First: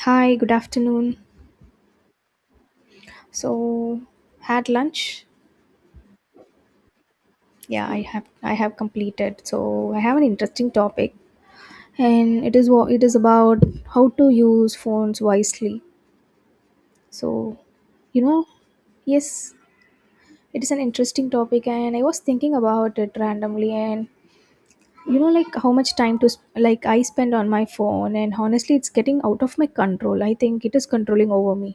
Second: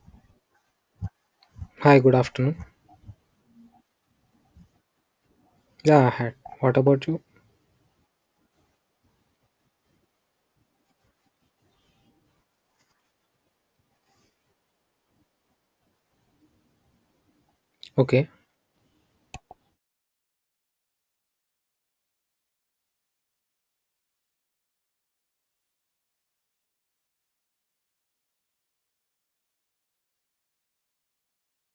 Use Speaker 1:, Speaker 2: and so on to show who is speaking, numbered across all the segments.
Speaker 1: Hi, good afternoon.
Speaker 2: Hi, good afternoon.
Speaker 1: So, had lunch?
Speaker 2: Yeah, I had. What about you?
Speaker 1: Yeah, I have completed. So, I have an interesting topic and it is about how to use phones wisely. So, you
Speaker 2: Okay.
Speaker 1: know, yes, it is an interesting topic and I was thinking about it randomly and like how much time to sp- like I spend on my phone. And honestly, it's getting out of my control. I think it is controlling over me,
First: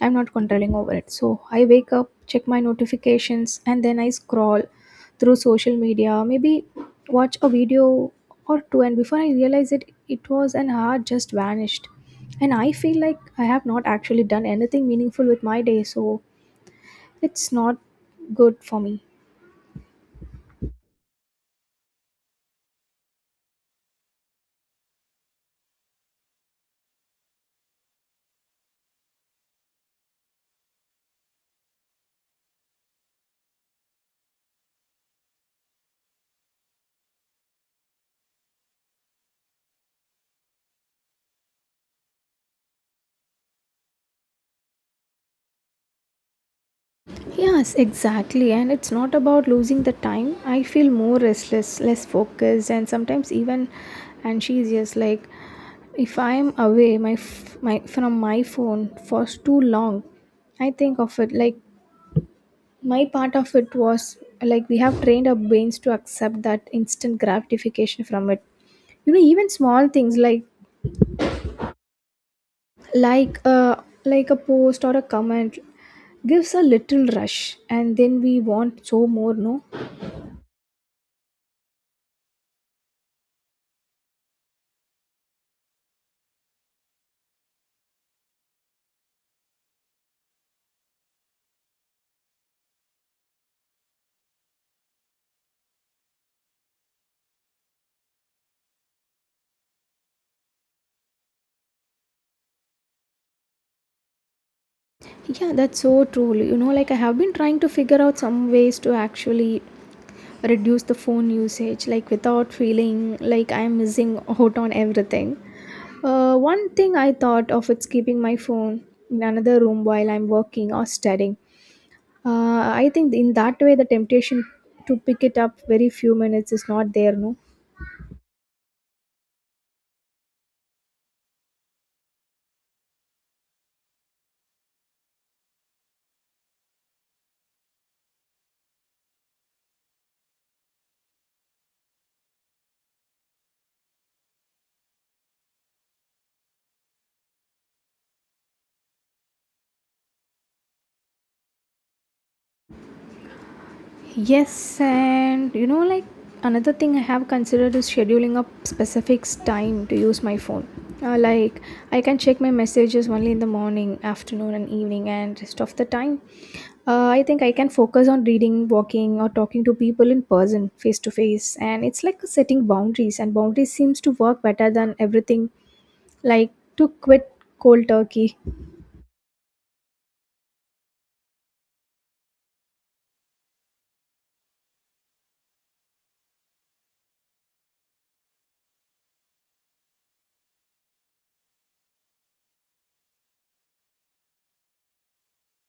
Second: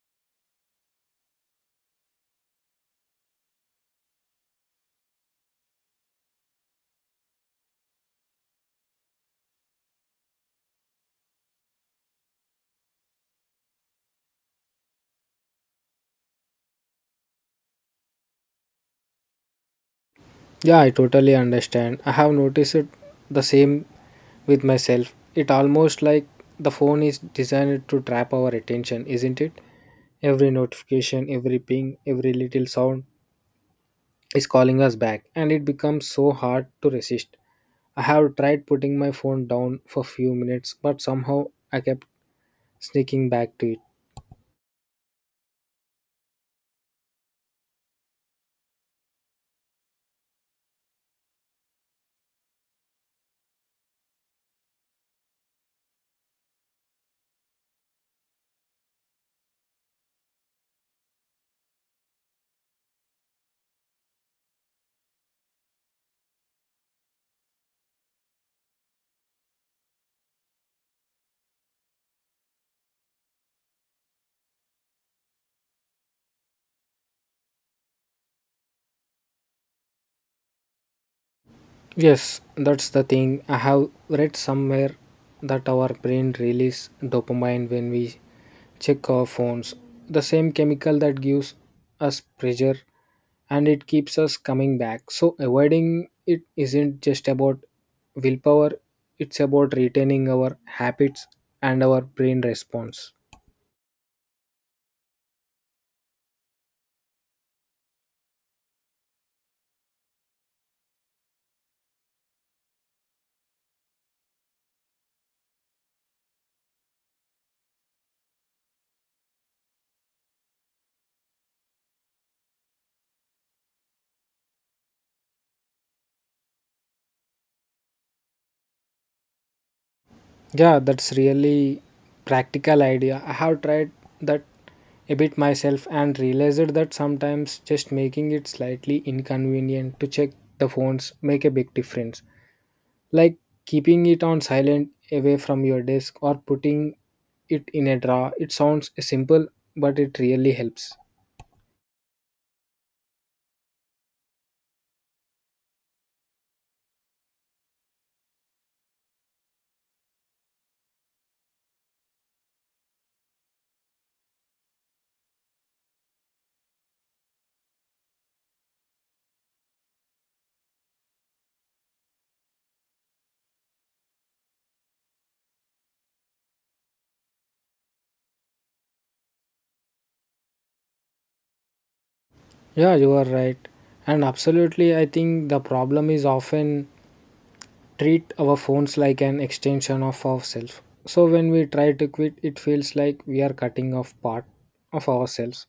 Speaker 1: I'm not controlling over it. So I wake up, check my notifications, and then I scroll through social media, maybe watch a video or two, and before I realize it, it was an hour just vanished. And I feel like I have not actually done anything meaningful with my day, so it's not good for me.
Speaker 2: Yeah, I totally understand. I have noticed it the same with myself. It almost like the phone is designed to trap our attention, isn't it? Every notification, every ping, every little sound is calling us back, and it becomes so hard to resist. I have tried putting my phone down for few minutes, but somehow I kept sneaking back to it
Speaker 1: Yes, exactly. And it's not about losing the time. I feel more restless, less focused, and sometimes even and she's just like if I'm away my f- my from my phone for too long, I think of it like my part of it was like we have trained our brains to accept that instant gratification from it. You know, even small things like like uh like a post or a comment gives a little rush and then we want so more, no?
Speaker 2: Yes, that's the thing. I have read somewhere that our brain releases dopamine when we check our phones, the same chemical that gives us pleasure and it keeps us coming back. So, avoiding it isn't just about willpower, it's about retaining our habits and our brain response.
Speaker 1: Yeah, that's so true. You know, like I have been trying to figure out some ways to actually reduce the phone usage, like without feeling like I'm missing out on everything. One thing I thought of is keeping my phone in another room while I'm working or studying. I think in that way, the temptation to pick it up very few minutes is not there, no?
Speaker 2: Yeah, that's really practical idea. I have tried that a bit myself and realized that sometimes just making it slightly inconvenient to check the phones make a big difference. Like keeping it on silent away from your desk or putting it in a drawer. It sounds simple, but it really helps.
Speaker 1: Yes, and you know, like another thing I have considered is scheduling a specific time to use my phone. Like I can check my messages only in the morning, afternoon, and evening, and rest of the time, I think I can focus on reading, walking, or talking to people in person, face to face. And it's like setting boundaries, and boundaries seems to work better than everything. Like to quit cold turkey.
Speaker 2: Yeah, you are right. And absolutely, I think the problem is often treat our phones like an extension of ourselves. So when we try to quit, it feels like we are cutting off part of ourselves.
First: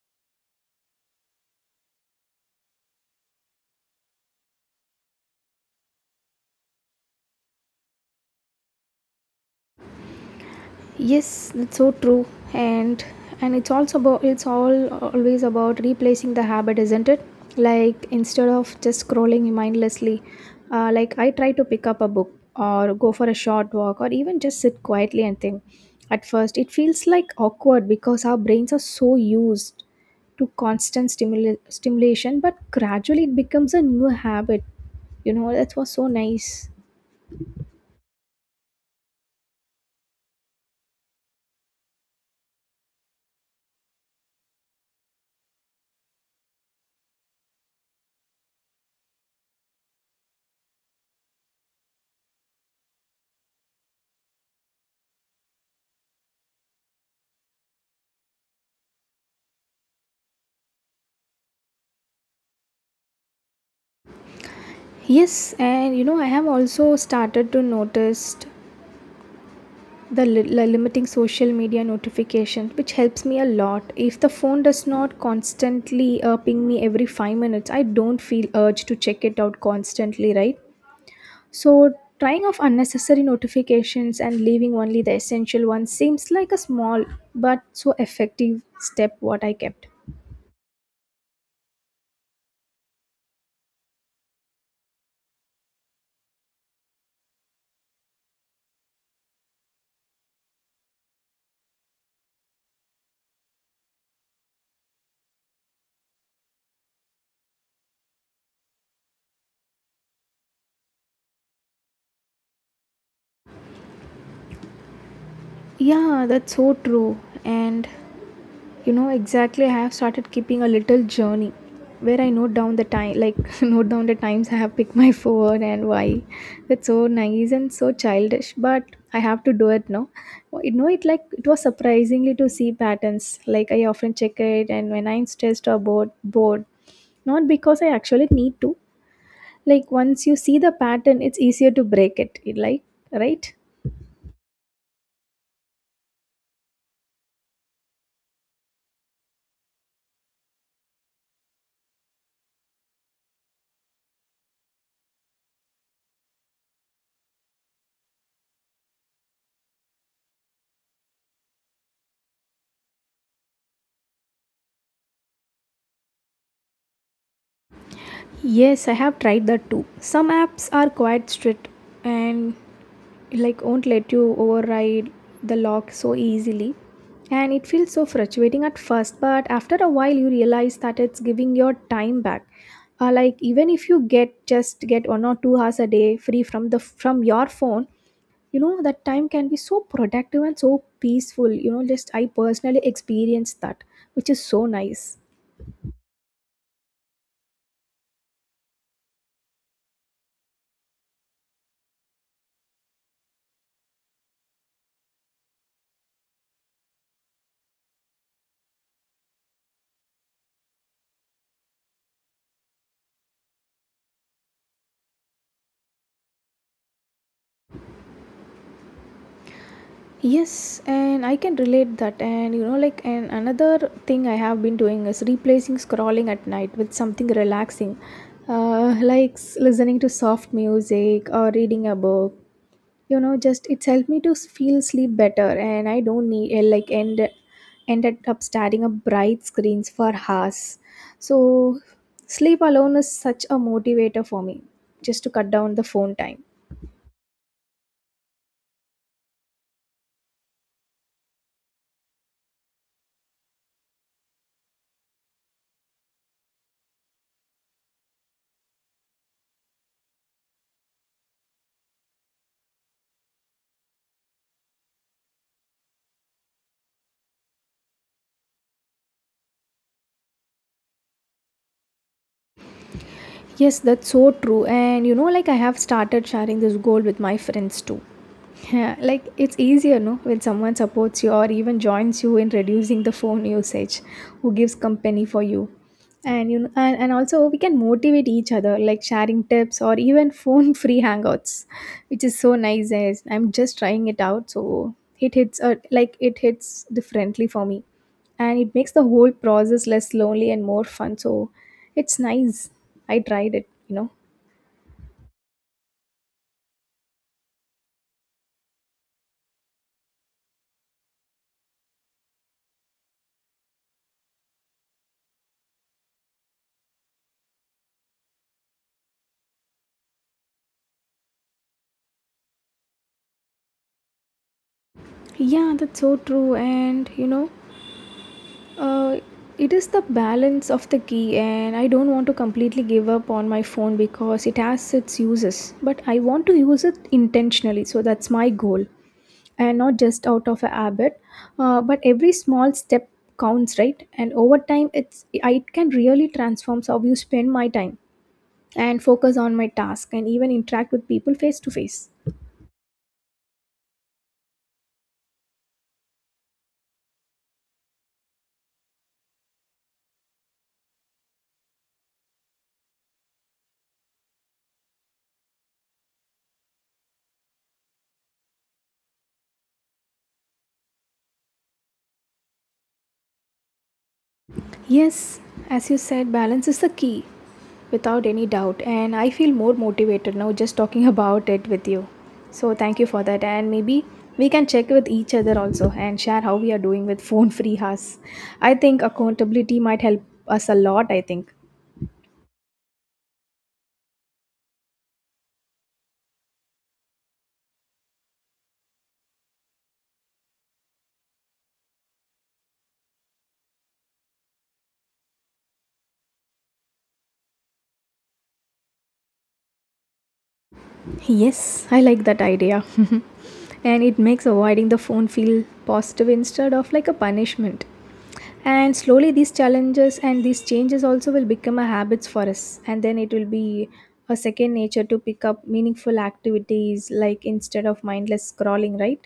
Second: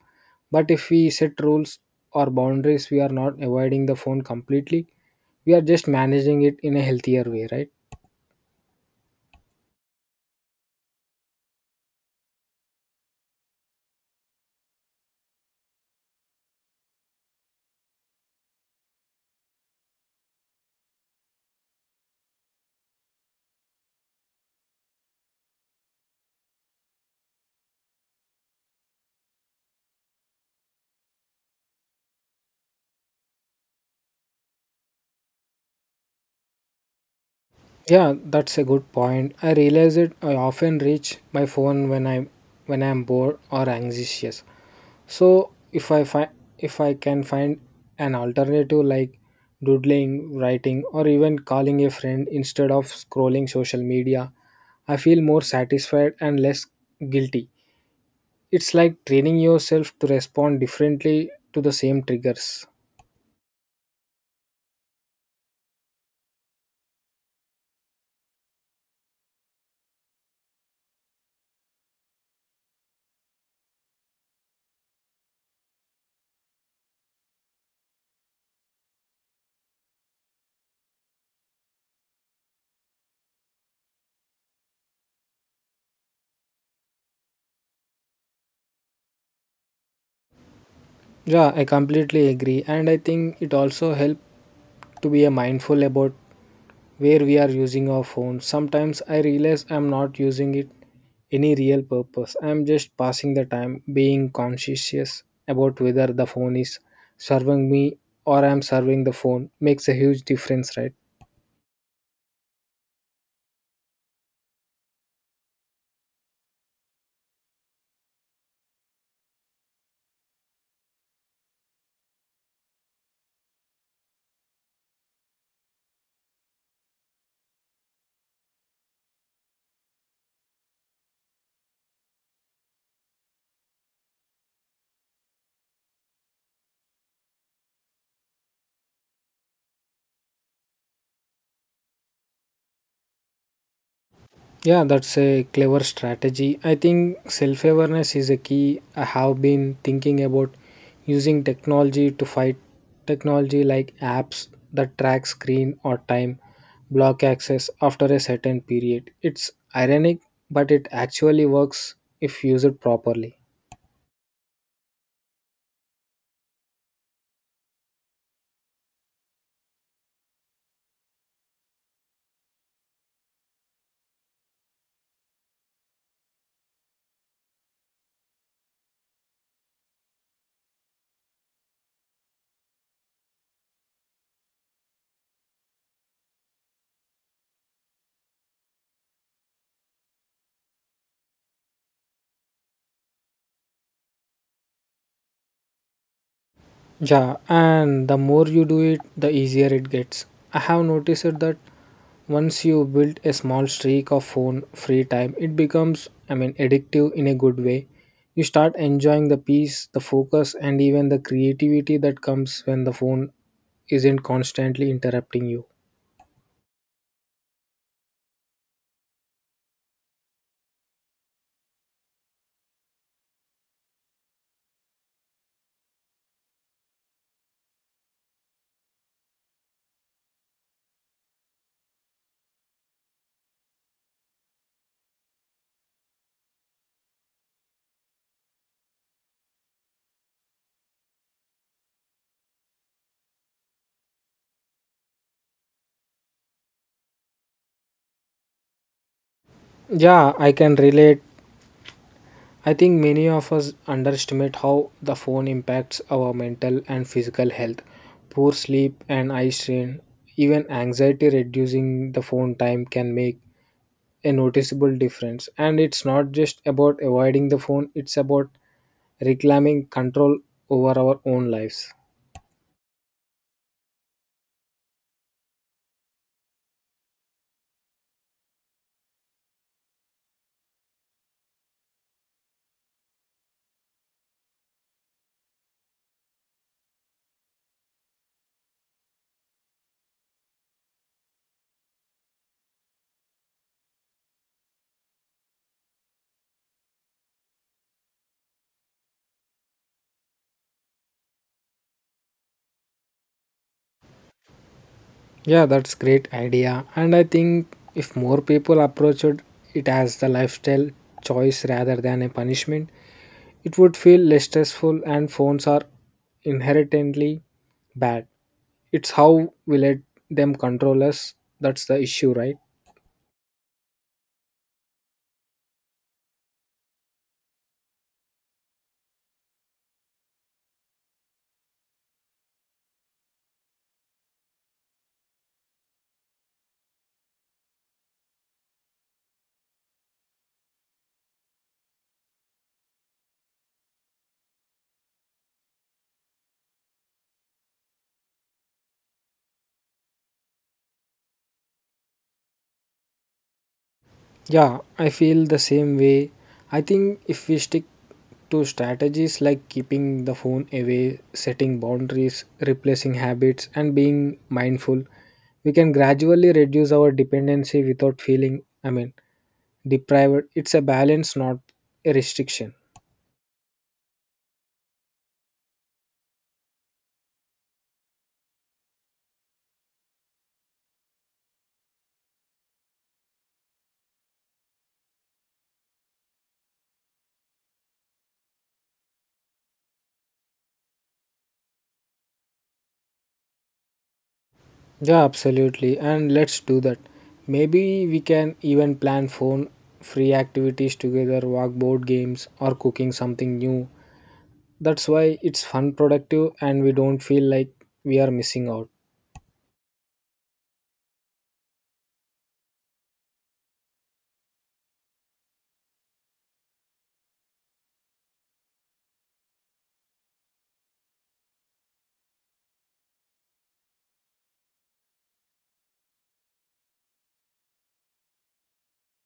Speaker 2: But if we set rules or boundaries, we are not avoiding the phone completely. We are just managing it in a healthier way, right?
Speaker 1: Yes, that's so true. And it's also about it's all always about replacing the habit, isn't it? Like instead of just scrolling mindlessly, like I try to pick up a book or go for a short walk or even just sit quietly and think. At first, it feels like awkward because our brains are so used to constant stimulation, but gradually it becomes a new habit. You know, that was so nice.
Speaker 2: Yeah, that's a good point. I realize it I often reach my phone when I'm bored or anxious. So if I can find an alternative like doodling, writing, or even calling a friend instead of scrolling social media, I feel more satisfied and less guilty. It's like training yourself to respond differently to the same triggers.
Speaker 1: Yes, and you know, I have also started to notice the limiting social media notifications, which helps me a lot. If the phone does not constantly ping me every 5 minutes, I don't feel urge to check it out constantly, right? So trying off unnecessary notifications and leaving only the essential ones seems like a small but so effective step what I kept.
Speaker 2: Yeah, I completely agree, and I think it also helps to be a mindful about where we are using our phone. Sometimes I realize I'm not using it any real purpose. I'm just passing the time, being conscientious about whether the phone is serving me or I'm serving the phone makes a huge difference, right?
Speaker 1: Yeah, that's so true. And exactly, I have started keeping a little journey where I note down the time, like note down the times I have picked my phone and why. That's so nice and so childish, but I have to do it now. You know, it like it was surprisingly to see patterns like I often check it and when I'm stressed or bored, not because I actually need to. Like once you see the pattern, it's easier to break it, like, right?
Speaker 2: Yeah, that's a clever strategy. I think self awareness is a key. I have been thinking about using technology to fight technology like apps that track screen or time, block access after a certain period. It's ironic, but it actually works if used properly.
Speaker 1: Yes, I have tried that too. Some apps are quite strict and like won't let you override the lock so easily. And it feels so frustrating at first, but after a while you realize that it's giving your time back. Like even if you get 1 or 2 hours a day free from the from your phone, you know that time can be so productive and so peaceful. You know, just I personally experienced that, which is so nice.
Speaker 2: Yeah, and the more you do it, the easier it gets. I have noticed that once you build a small streak of phone free time, it becomes, I mean, addictive in a good way. You start enjoying the peace, the focus, and even the creativity that comes when the phone isn't constantly interrupting you.
Speaker 1: Yes, and I can relate that. And you know, like, and another thing I have been doing is replacing scrolling at night with something relaxing, listening to soft music or reading a book. You know, just it's helped me to feel sleep better, and I don't need ended up staring at bright screens for hours. So sleep alone is such a motivator for me, just to cut down the phone time.
Speaker 2: Yeah, I can relate. I think many of us underestimate how the phone impacts our mental and physical health. Poor sleep and eye strain, even anxiety reducing the phone time can make a noticeable difference. And it's not just about avoiding the phone, it's about reclaiming control over our own lives.
Speaker 1: Yes, that's so true. And you know, like I have started sharing this goal with my friends too. Yeah, like it's easier, no, when someone supports you or even joins you in reducing the phone usage, who gives company for you. And you know, and, also we can motivate each other, like sharing tips or even phone free hangouts, which is so nice. As I'm just trying it out, so it hits it hits differently for me and it makes the whole process less lonely and more fun. So it's nice, I tried it, you know.
Speaker 2: Yeah, that's great idea. And I think if more people approached it as the lifestyle choice rather than a punishment, it would feel less stressful, and phones are inherently bad. It's how we let them control us that's the issue, right?
Speaker 1: Yeah, that's so true. And uh, it is the balance of the key and I don't want to completely give up on my phone because it has its uses, but I want to use it intentionally, so that's my goal. And not just out of a habit. But every small step counts, right? And over time, it can really transforms how you spend my time and focus on my task and even interact with people face to face.
Speaker 2: Yeah, I feel the same way. I think if we stick to strategies like keeping the phone away, setting boundaries, replacing habits, and being mindful, we can gradually reduce our dependency without feeling, I mean, deprived. It's a balance, not a restriction.
Speaker 1: Yes, as you said, balance is the key without any doubt. And I feel more motivated now just talking about it with you. So thank you for that. And maybe we can check with each other also and share how we are doing with phone free hours. I think accountability might help us a lot, I think.
Speaker 2: Yeah, absolutely. And let's do that. Maybe we can even plan phone free activities together, walk board games, or cooking something new. That's why it's fun, productive, and we don't feel like we are missing out.
Speaker 1: Yes, I like that idea. And it makes avoiding the phone feel positive instead of like a punishment. And slowly these challenges and these changes also will become a habits for us, and then it will be a second nature to pick up meaningful activities like instead of mindless scrolling, right?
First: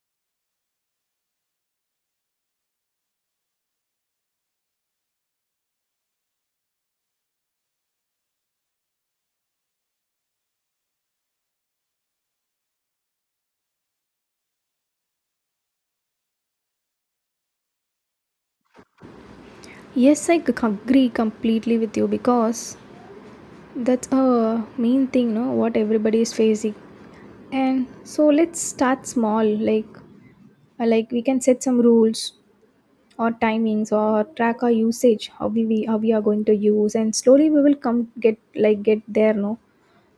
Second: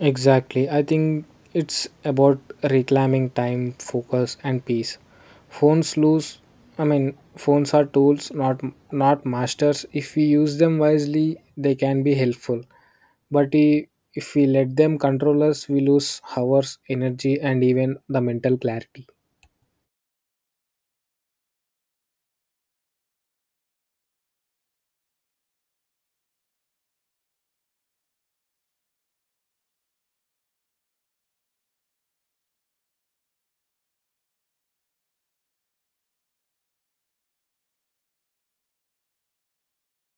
Speaker 2: Exactly. I think it's about reclaiming time, focus, and peace. Phones lose, I mean, phones are tools, not masters. If we use them wisely, they can be helpful. But if we let them control us, we lose hours, energy, and even the mental clarity.
Speaker 1: Yes, I agree completely with you because that's a main thing, no? What everybody is facing, and so let's start small. Like we can set some rules or timings or track our usage how we are going to use, and slowly we will come get like get there, no,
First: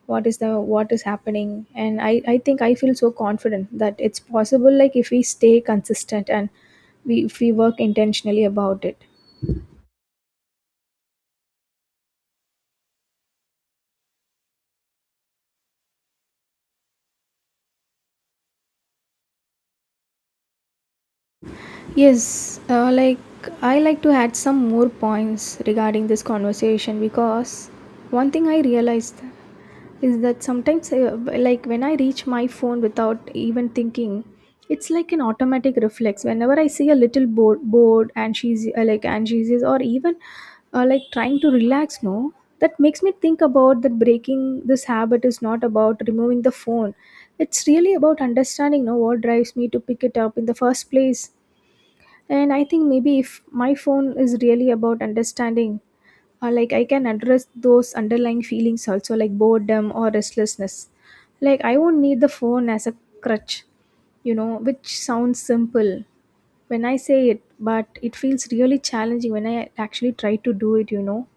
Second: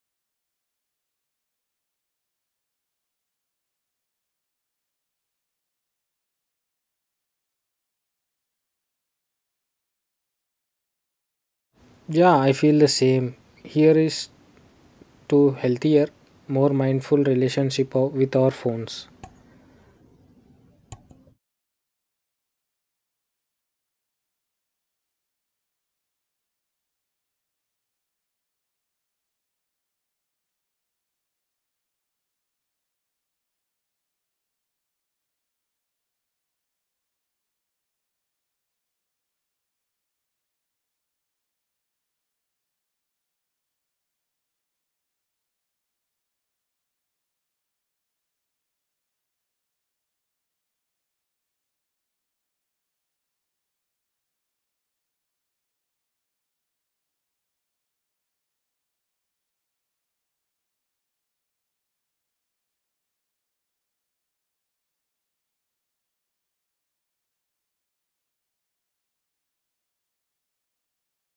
Speaker 1: what is happening. And I think I feel so confident that it's possible, like if we stay consistent and we if we work intentionally about it.
Speaker 2: Yeah, I feel the same. Here is to healthier, more mindful relationship with our phones.
Speaker 1: Yes, like I like to add some more points regarding this conversation because one thing I realized is that sometimes like when I reach my phone without even thinking, it's like an automatic reflex whenever I see a little bored bored and she's like and she's or even like trying to relax, no? That makes me think about that breaking this habit is not about removing the phone. It's really about understanding, no, what drives me to pick it up in the first place. And I think maybe if my phone is really about understanding, like I can address those underlying feelings also, like boredom or restlessness. Like I won't need the phone as a crutch. You know, which sounds simple when I say it, but it feels really challenging when I actually try to do it, you know.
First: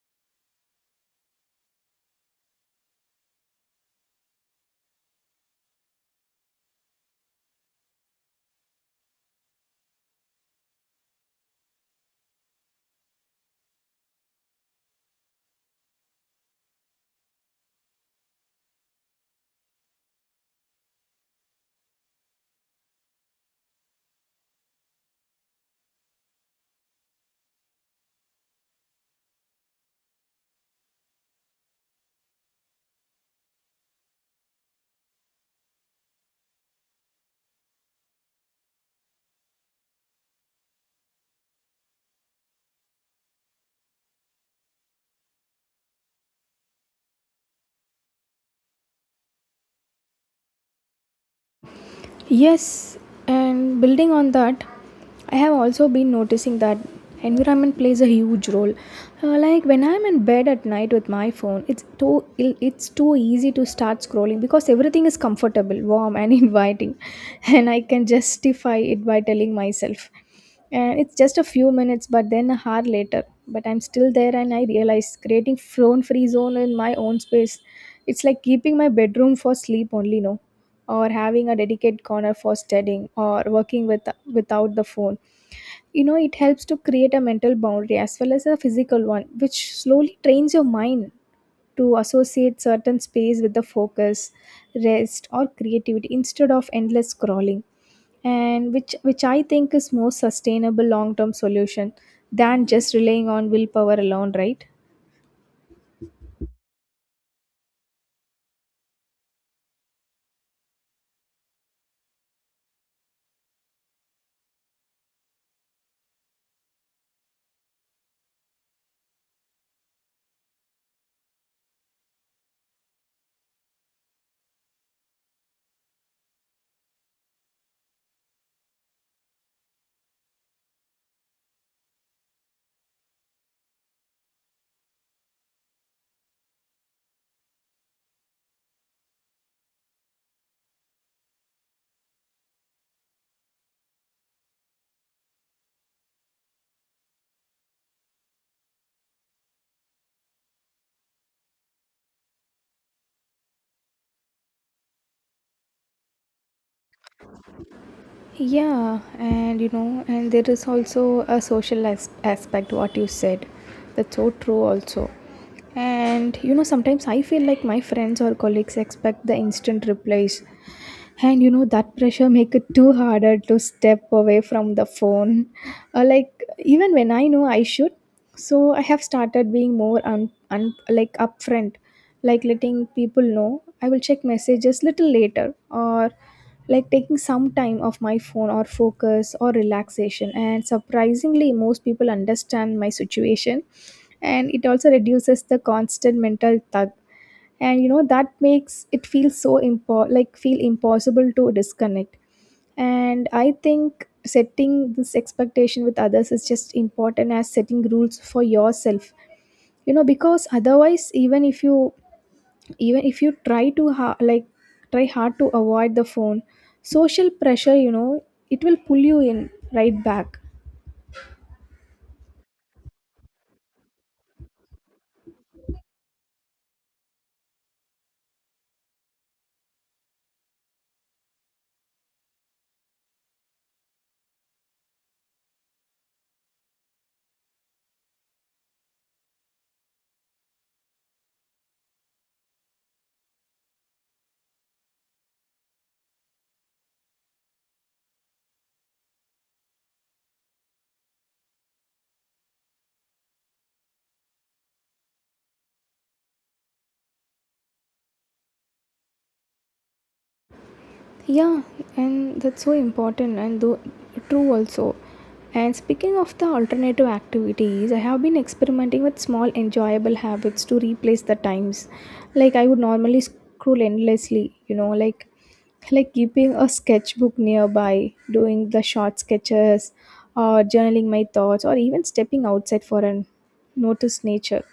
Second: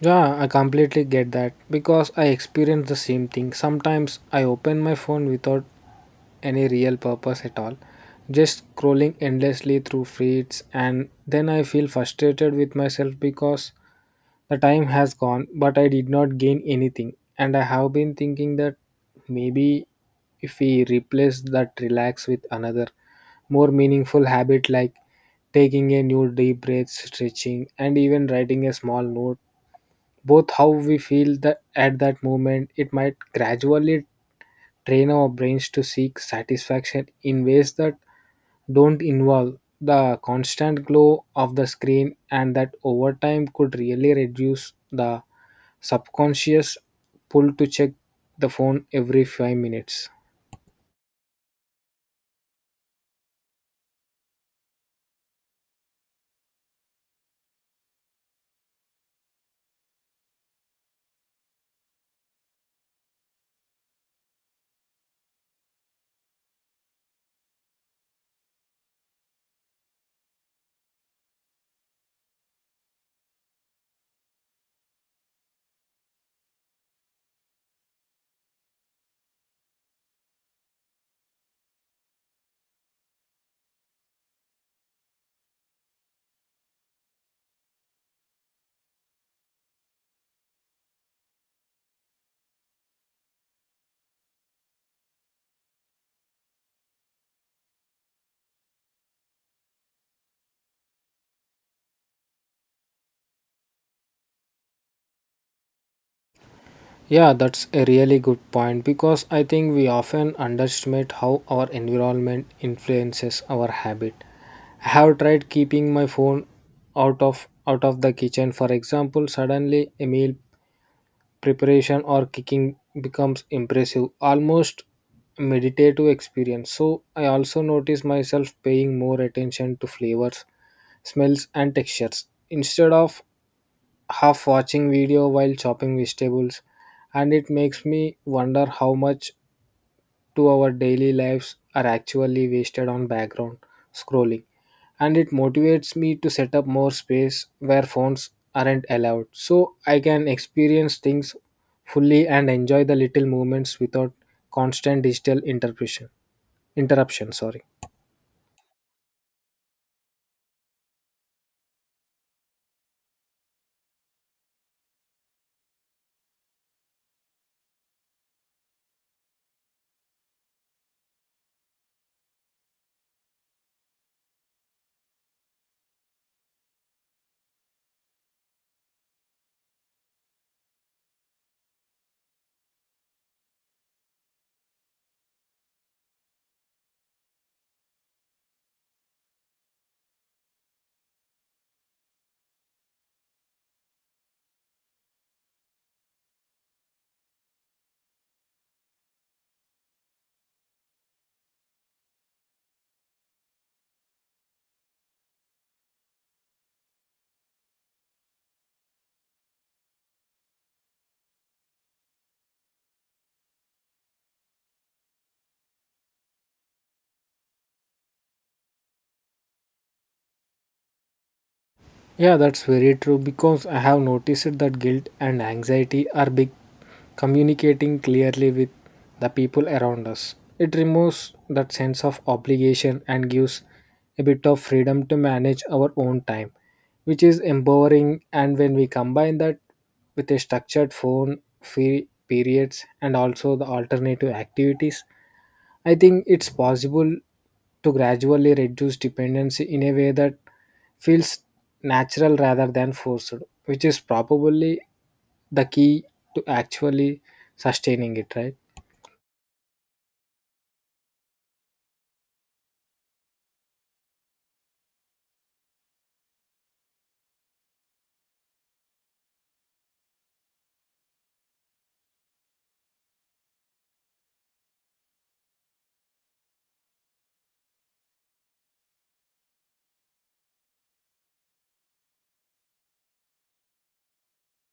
Speaker 2: Yeah, I completely get that because I experience the same thing. Sometimes I open my phone without any real purpose at all. Just scrolling endlessly through feeds, and then I feel frustrated with myself because the time has gone, but I did not gain anything. And I have been thinking that maybe if we replace that relax with another more meaningful habit like taking a new deep breath, stretching, and even writing a small note, both how we feel that at that moment, it might gradually train our brains to seek satisfaction in ways that don't involve the constant glow of the screen and that over time could really reduce the subconscious pull to check the phone every 5 minutes
Speaker 1: Yes, and building on that, I have also been noticing that environment plays a huge role. Like when I'm in bed at night with my phone, it's too easy to start scrolling because everything is comfortable, warm, and inviting, and I can justify it by telling myself, and it's just a few minutes, but then a hour later, but I'm still there. And I realize creating phone free zone in my own space, it's like keeping my bedroom for sleep only, no? Or having a dedicated corner for studying or working without the phone. You know, it helps to create a mental boundary as well as a physical one, which slowly trains your mind to associate certain space with the focus, rest, or creativity instead of endless scrolling. And which I think is more sustainable long term solution than just relying on willpower alone, right?
Speaker 2: yeah that's a really good point because I think we often underestimate how our environment influences our habit. I have tried keeping my phone out of the kitchen, for example. Suddenly, a meal preparation or kicking becomes impressive, almost meditative experience. So I also notice myself paying more attention to flavors, smells and textures instead of half watching video while chopping vegetables. And it makes me wonder how much to our daily lives are actually wasted on background scrolling. And it motivates me to set up more space where phones aren't allowed so I can experience things fully and enjoy the little moments without constant digital interruption. Interruption, sorry.
Speaker 1: Yeah, and you know, and there is also a social aspect, what you said. That's so true, also. And you know, sometimes I feel like my friends or colleagues expect the instant replies. And you know, that pressure make it too harder to step away from the phone. Like, even when I know I should. So I have started being more upfront like letting people know I will check messages little later, or like taking some time off my phone or focus or relaxation. And surprisingly most people understand my situation, and it also reduces the constant mental tug. And that makes it feel feel impossible to disconnect. And I think setting this expectation with others is just important as setting rules for yourself, because otherwise, even if you try hard to avoid the phone, social pressure, it will pull you in right back.
Speaker 2: Yeah, that's very true because I have noticed that guilt and anxiety are big communicating clearly with the people around us. It removes that sense of obligation and gives a bit of freedom to manage our own time, which is empowering. And when we combine that with a structured phone free periods and also the alternative activities, I think it's possible to gradually reduce dependency in a way that feels natural rather than forced, which is probably the key to actually sustaining it, right?
Speaker 1: Yeah, and that's so important and though true also. And speaking of the alternative activities, I have been experimenting with small enjoyable habits to replace the times. Like I would normally scroll endlessly, like keeping a sketchbook nearby, doing the short sketches, or journaling my thoughts, or even stepping outside for an notice nature.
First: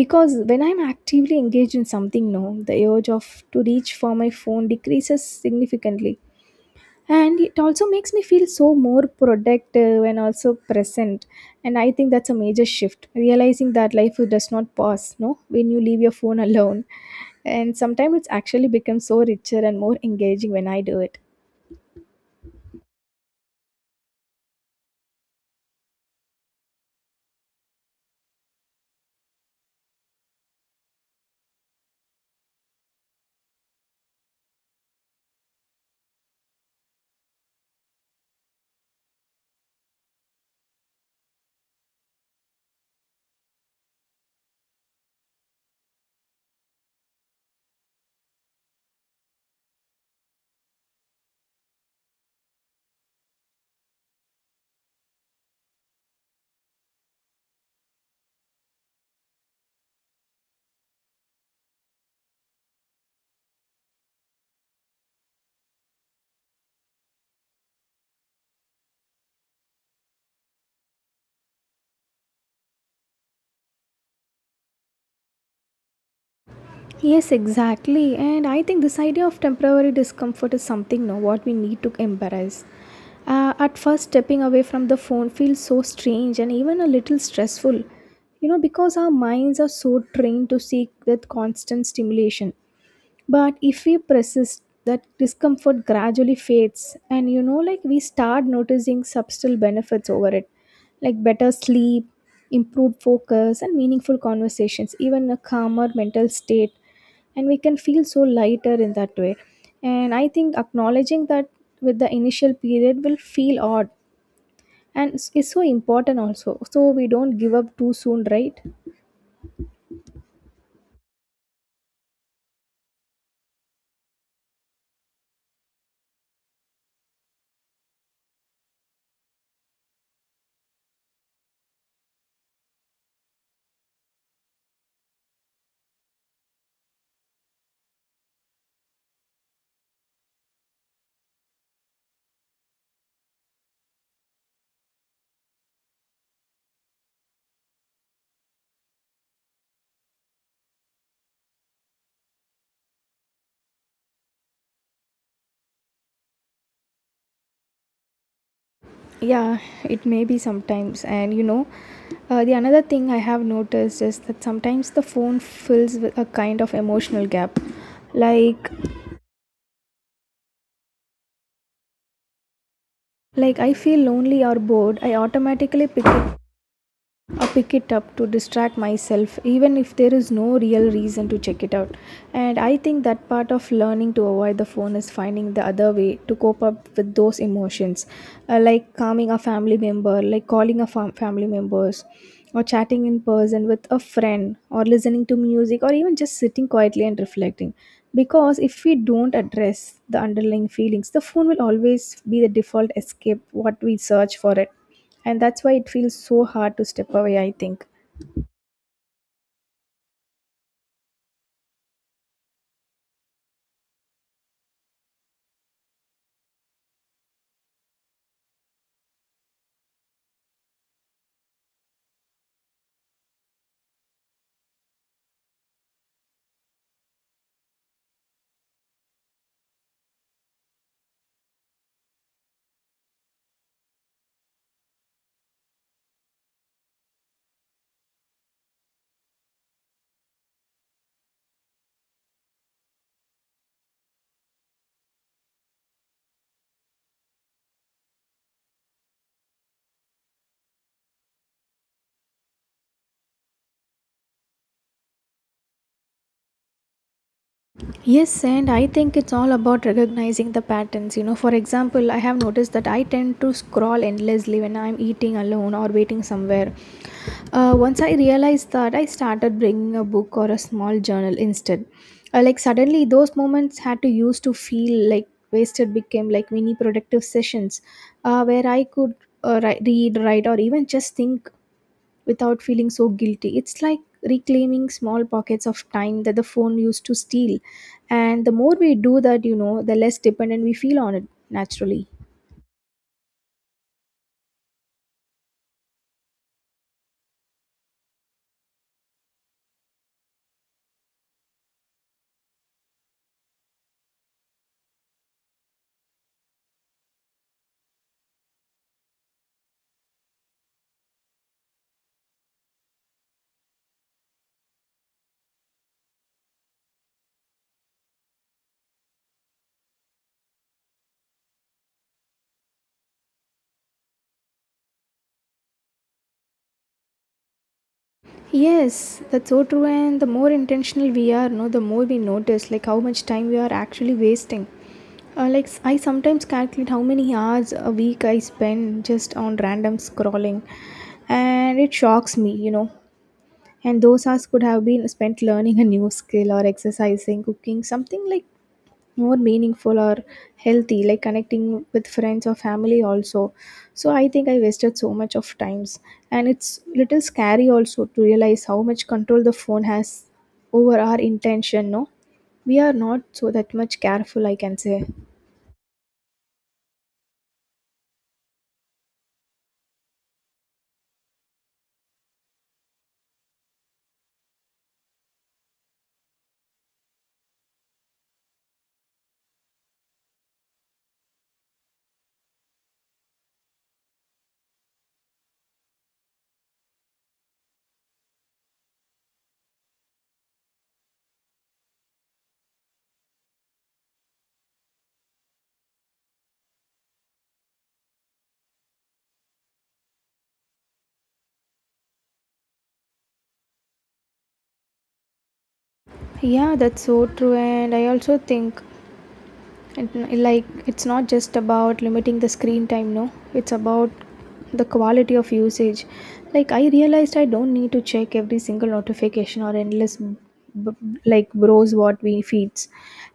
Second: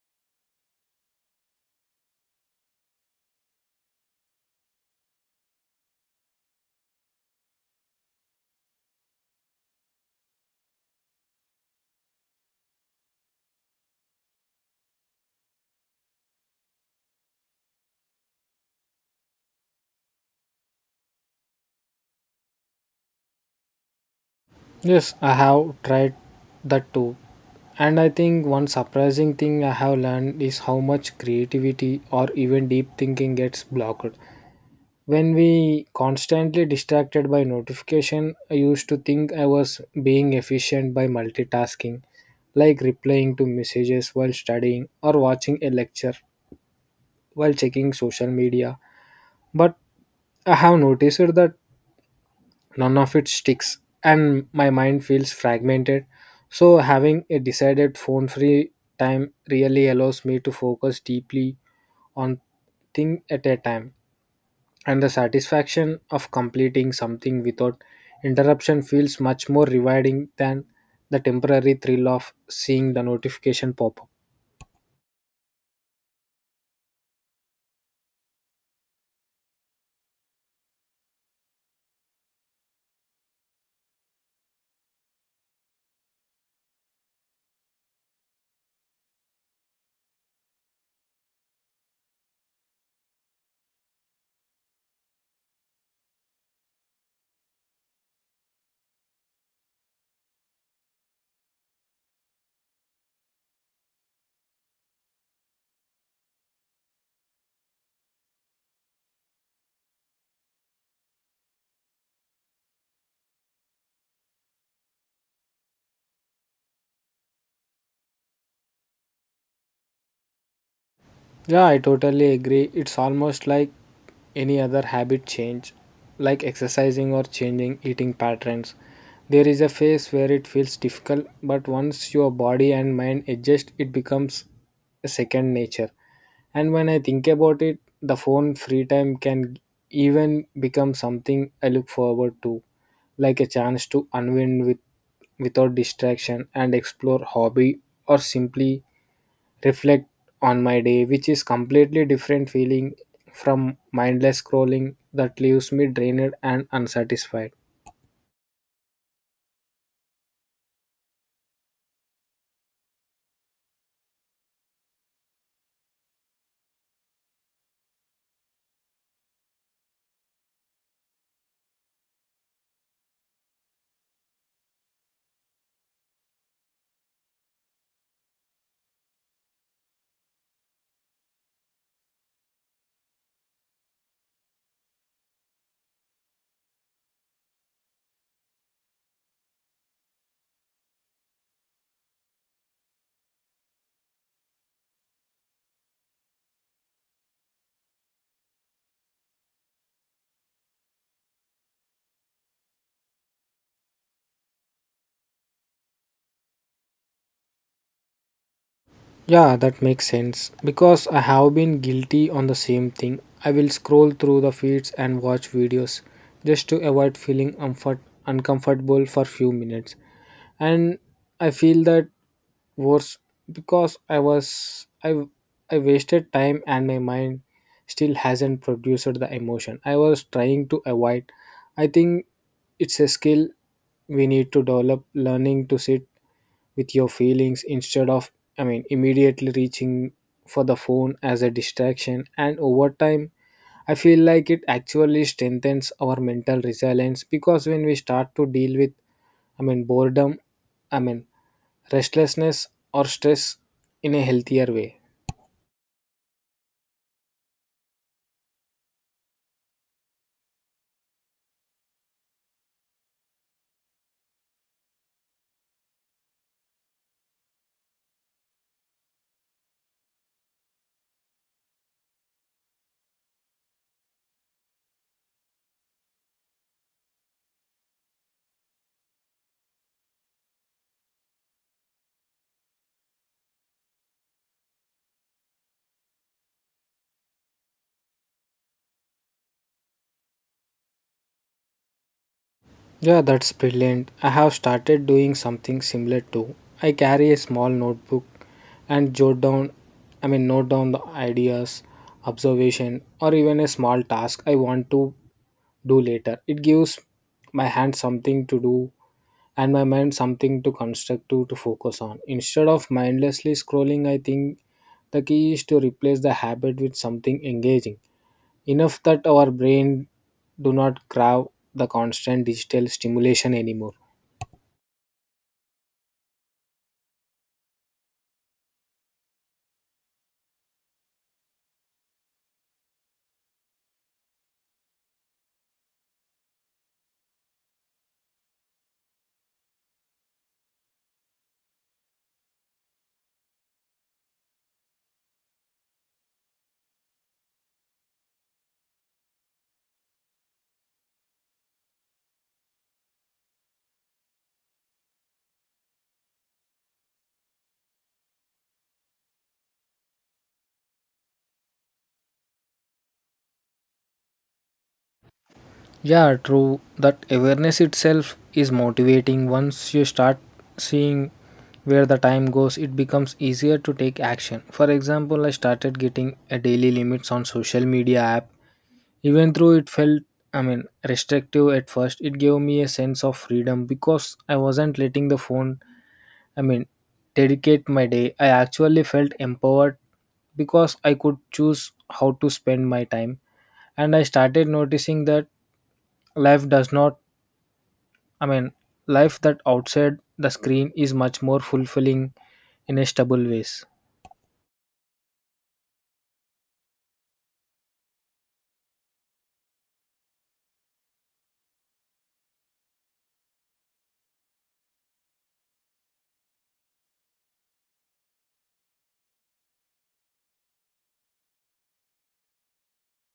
Speaker 1: Because when I'm actively engaged in something no, the urge of to reach for my phone decreases significantly, and it also makes me feel so more productive and also present. And I think that's a major shift, realizing that life does not pause no when you leave your phone alone, and sometimes it's actually becomes so richer and more engaging when I do it.
Speaker 2: Yes, I have tried that too. And I think one surprising thing I have learned is how much creativity or even deep thinking gets blocked when we constantly distracted by notification. I used to think I was being efficient by multitasking, like replying to messages while studying or watching a lecture while checking social media, but I have noticed that none of it sticks and my mind feels fragmented. So having a decided phone free time really allows me to focus deeply on thing at a time, and the satisfaction of completing something without interruption feels much more rewarding than the temporary thrill of seeing the notification pop up.
Speaker 1: Yes, exactly. And I think this idea of temporary discomfort is something no what we need to embrace. At first, stepping away from the phone feels so strange and even a little stressful, because our minds are so trained to seek that constant stimulation. But if we persist, that discomfort gradually fades, and we start noticing subtle benefits over it, like better sleep, improved focus, and meaningful conversations, even a calmer mental state. And we can feel so lighter in that way. And I think acknowledging that with the initial period will feel odd, and it's so important also, so we don't give up too soon, right?
Speaker 2: Yeah, I totally agree. It's almost like any other habit change, like exercising or changing eating patterns. There is a phase where it feels difficult, but once your body and mind adjust, it becomes a second nature. And when I think about it, the phone free time can even become something I look forward to, like a chance to unwind with without distraction and explore hobby or simply reflect on my day, which is completely different feeling from mindless scrolling that leaves me drained and unsatisfied.
Speaker 1: Yeah, it may be sometimes and the another thing I have noticed is that sometimes the phone fills with a kind of emotional gap, like like I feel lonely or bored, I automatically pick it up to distract myself, even if there is no real reason to check it out. And I think that part of learning to avoid the phone is finding the other way to cope up with those emotions, like calming a family member, like calling a family members, or chatting in person with a friend, or listening to music, or even just sitting quietly and reflecting. Because if we don't address the underlying feelings, the phone will always be the default escape what we search for it, and that's why it feels so hard to step away, I think.
Speaker 2: Yeah, that makes sense because I have been guilty on the same thing. I will scroll through the feeds and watch videos just to avoid feeling uncomfortable for few minutes. And I feel that worse because I wasted time and my mind still hasn't produced the emotion I was trying to avoid. I think it's a skill we need to develop learning to sit with your feelings instead of, I mean, immediately reaching for the phone as a distraction, and over time I feel like it actually strengthens our mental resilience because when we start to deal with, I mean, boredom, I mean, restlessness or stress in a healthier way.
Speaker 1: Yes, and I think it's all about recognizing the patterns. You know, for example, I have noticed that I tend to scroll endlessly when I'm eating alone or waiting somewhere. Once I realized that, I started bringing a book or a small journal instead. Suddenly, those moments had to use to feel like wasted became like mini productive sessions, where I could read, write, or even just think without feeling so guilty. It's like reclaiming small pockets of time that the phone used to steal. And the more we do that, the less dependent we feel on it naturally.
Speaker 2: Yeah, that's brilliant. I have started doing something similar too. I carry a small notebook and jot down, I mean, note down the ideas, observation, or even a small task I want to do later. It gives my hand something to do and my mind something to constructive to focus on. Instead of mindlessly scrolling, I think the key is to replace the habit with something engaging enough that our brain do not crave the constant digital stimulation anymore.
Speaker 1: Yes, that's so true. And the more intentional we are, no, the more we notice like how much time we are actually wasting. I sometimes calculate how many hours a week I spend just on random scrolling, and it shocks me, you know. And those hours could have been spent learning a new skill or exercising, cooking, something like more meaningful or healthy, like connecting with friends or family also. So I think I wasted so much of times, and it's little scary also to realize how much control the phone has over our intention, no, we are not so that much careful, I can say.
Speaker 2: Yeah, true. That awareness itself is motivating. Once you start seeing where the time goes, it becomes easier to take action. For example, I started getting a daily limits on social media app. Even though it felt, I mean, restrictive at first, it gave me a sense of freedom because I wasn't letting the phone, I mean, dedicate my day, I actually felt empowered because I could choose how to spend my time. And I started noticing that life does not, I mean, life that outside the screen is much more fulfilling in a stable ways.
Speaker 1: Yeah, that's so true. And I also think, and like it's not just about limiting the screen time, no, it's about the quality of usage. Like I realized I don't need to check every single notification or endless browse what we feeds,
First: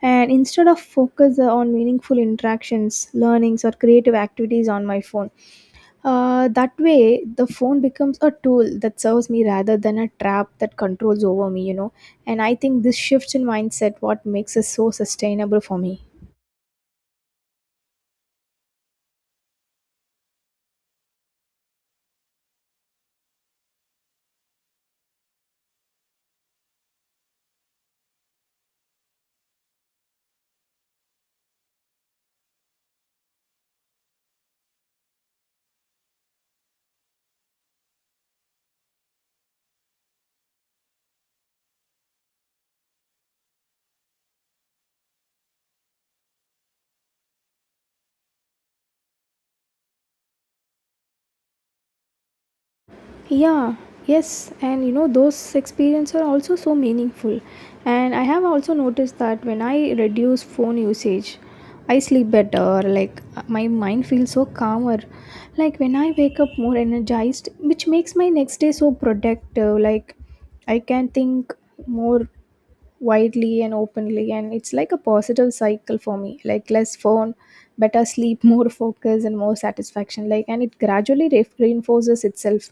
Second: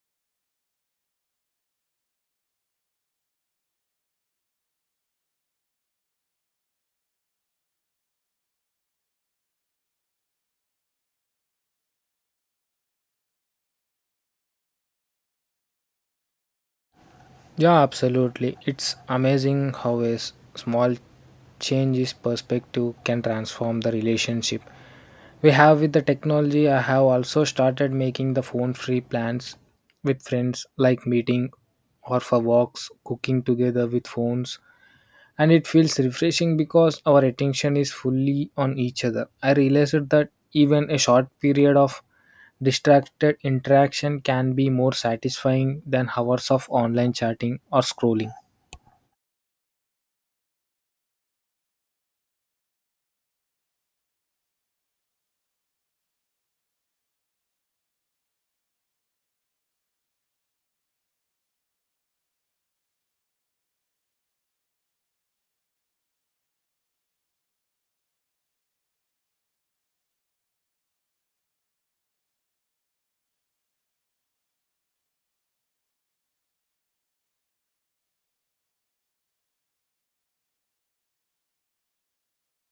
Speaker 1: and instead of focus on meaningful interactions, learnings, or creative activities on my phone. That way the phone becomes a tool that serves me rather than a trap that controls over me, and I think this shift in mindset what makes it so sustainable for me.
Speaker 2: Yeah, absolutely. It's amazing how a small changes perspective can transform the relationship we have with the technology. I have also started making the phone free plans with friends, like meeting or for walks, cooking together with phones, and it feels refreshing because our attention is fully on each other. I realized that even a short period of distracted interaction can be more satisfying than hours of online chatting or scrolling.
Speaker 1: Yeah, yes, and, those experiences are also so meaningful. And I have also noticed that when I reduce phone usage, I sleep better, like my mind feels so calmer. Like when I wake up more energized, which makes my next day so productive. Like I can think more widely and openly, and it's like a positive cycle for me, like less phone, better sleep, more focus and more satisfaction, like, and it gradually reinforces itself,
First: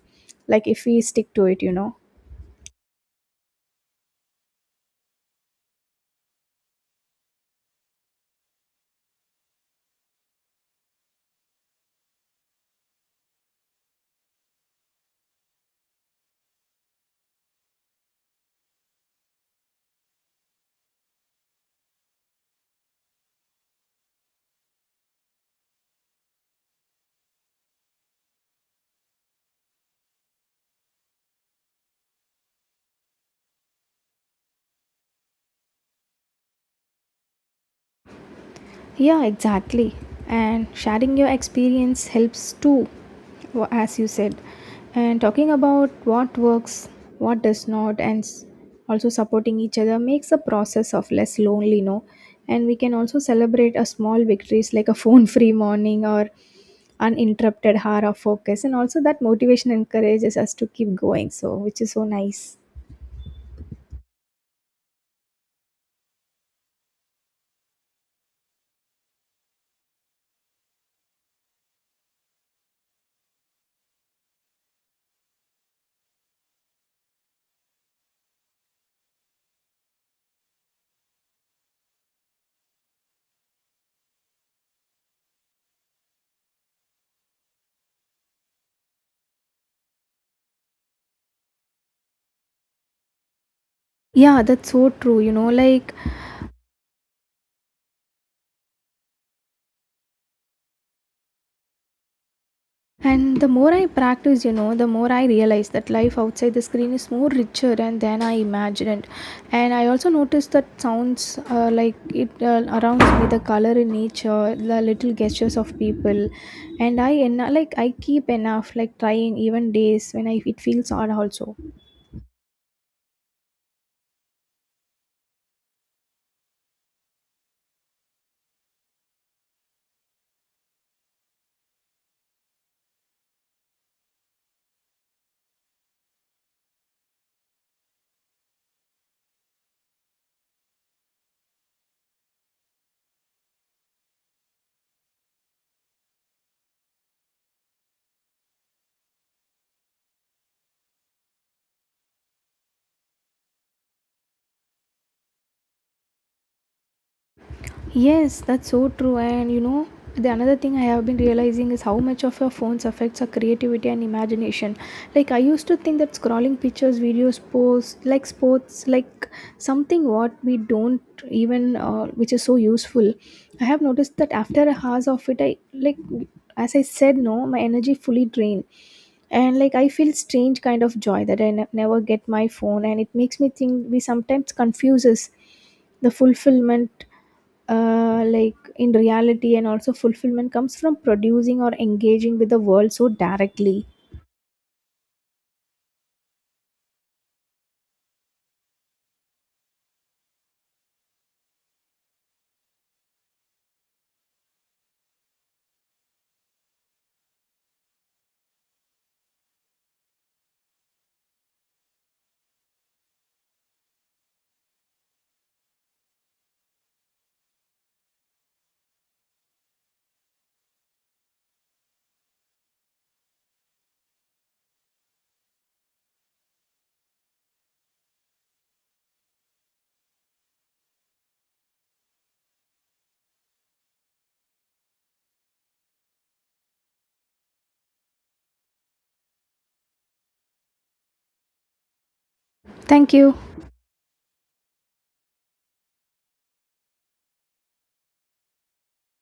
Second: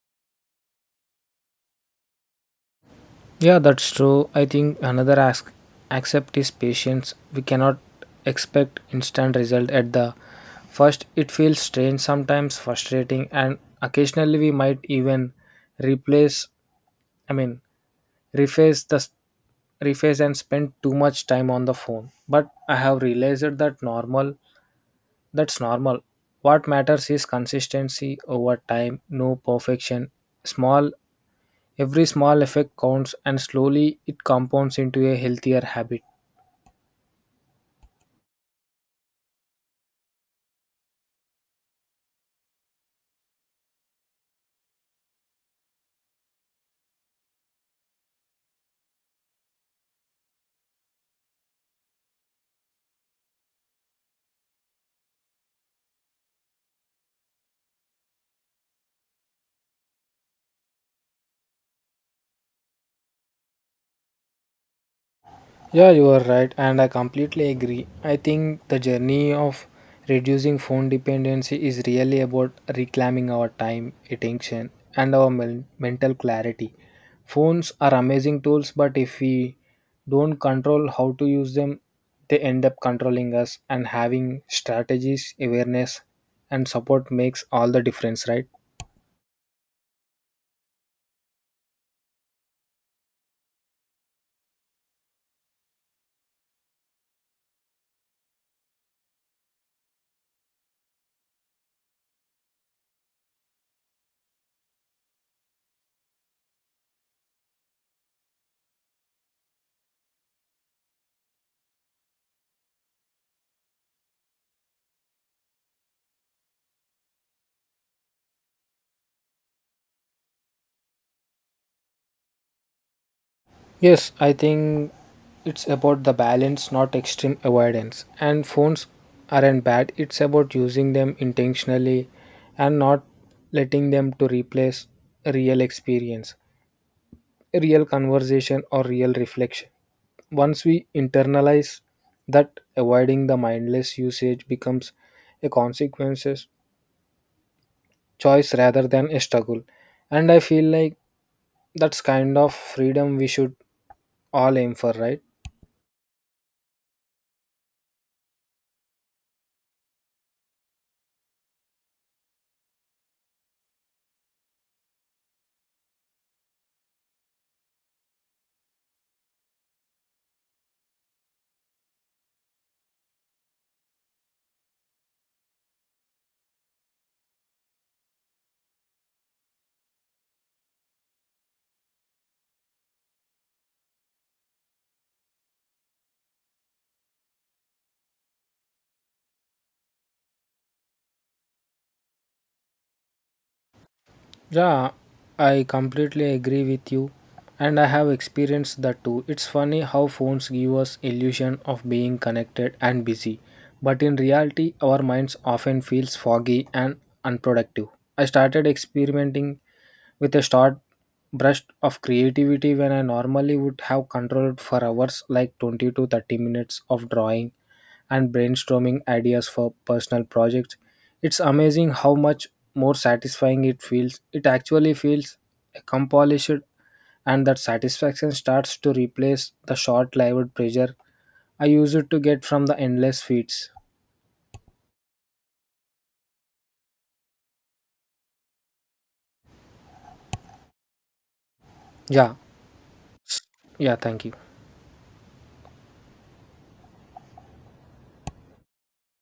Speaker 1: like if we stick to it, you know.
Speaker 2: Yeah, that's true. I think another ask accept is patience. We cannot expect instant result at the first. It feels strange sometimes, frustrating, and occasionally we might even replace. I mean, reface the reface and spend too much time on the phone, but I have realized that's normal. What matters is consistency over time, no perfection. Small Every small effect counts, and slowly it compounds into a healthier habit.
Speaker 1: Yeah, exactly. And sharing your experience helps too, as you said. And talking about what works, what does not, and also supporting each other makes the process of less lonely, no? And we can also celebrate a small victories like a phone free morning or uninterrupted hour of focus. And also that motivation encourages us to keep going, so which is so nice.
Speaker 2: Yeah, you are right, and I completely agree. I think the journey of reducing phone dependency is really about reclaiming our time, attention, and our mental clarity. Phones are amazing tools, but if we don't control how to use them, they end up controlling us, and having strategies, awareness, and support makes all the difference, right?
Speaker 1: Yeah, that's so true. And the more I practice, the more I realize that life outside the screen is more richer and than I imagined. And I also noticed that sounds like it around me, the color in nature, the little gestures of people, and I I keep enough like trying even days when I it feels odd also.
Speaker 2: Yes, I think it's about the balance, not extreme avoidance. And phones aren't bad. It's about using them intentionally and not letting them to replace real experience, real conversation or real reflection. Once we internalize that, avoiding the mindless usage becomes a consequences choice rather than a struggle. And I feel like that's kind of freedom we should all aim for, right?
Speaker 1: Yes, that's so true. And, the another thing I have been realizing is how much of your phones affects our creativity and imagination. Like I used to think that scrolling pictures, videos, posts, like sports, like something what we don't even, which is so useful. I have noticed that after a hours of it, I like, as I said, no, my energy fully drained, and like I feel strange kind of joy that I never get my phone, and it makes me think we sometimes confuses the fulfillment, like in reality. And also fulfillment comes from producing or engaging with the world so directly.
Speaker 2: Yeah, I completely agree with you, and I have experienced that too. It's funny how phones give us illusion of being connected and busy, but in reality our minds often feels foggy and unproductive. I started experimenting with a short burst of creativity when I normally would have controlled for hours, like 20 to 30 minutes of drawing and brainstorming ideas for personal projects. It's amazing how much more satisfying it feels. It actually feels accomplished, and that satisfaction starts to replace the short lived pressure I used to get from the endless feeds. Yeah,
Speaker 1: Thank you.
Speaker 2: yeah, thank you.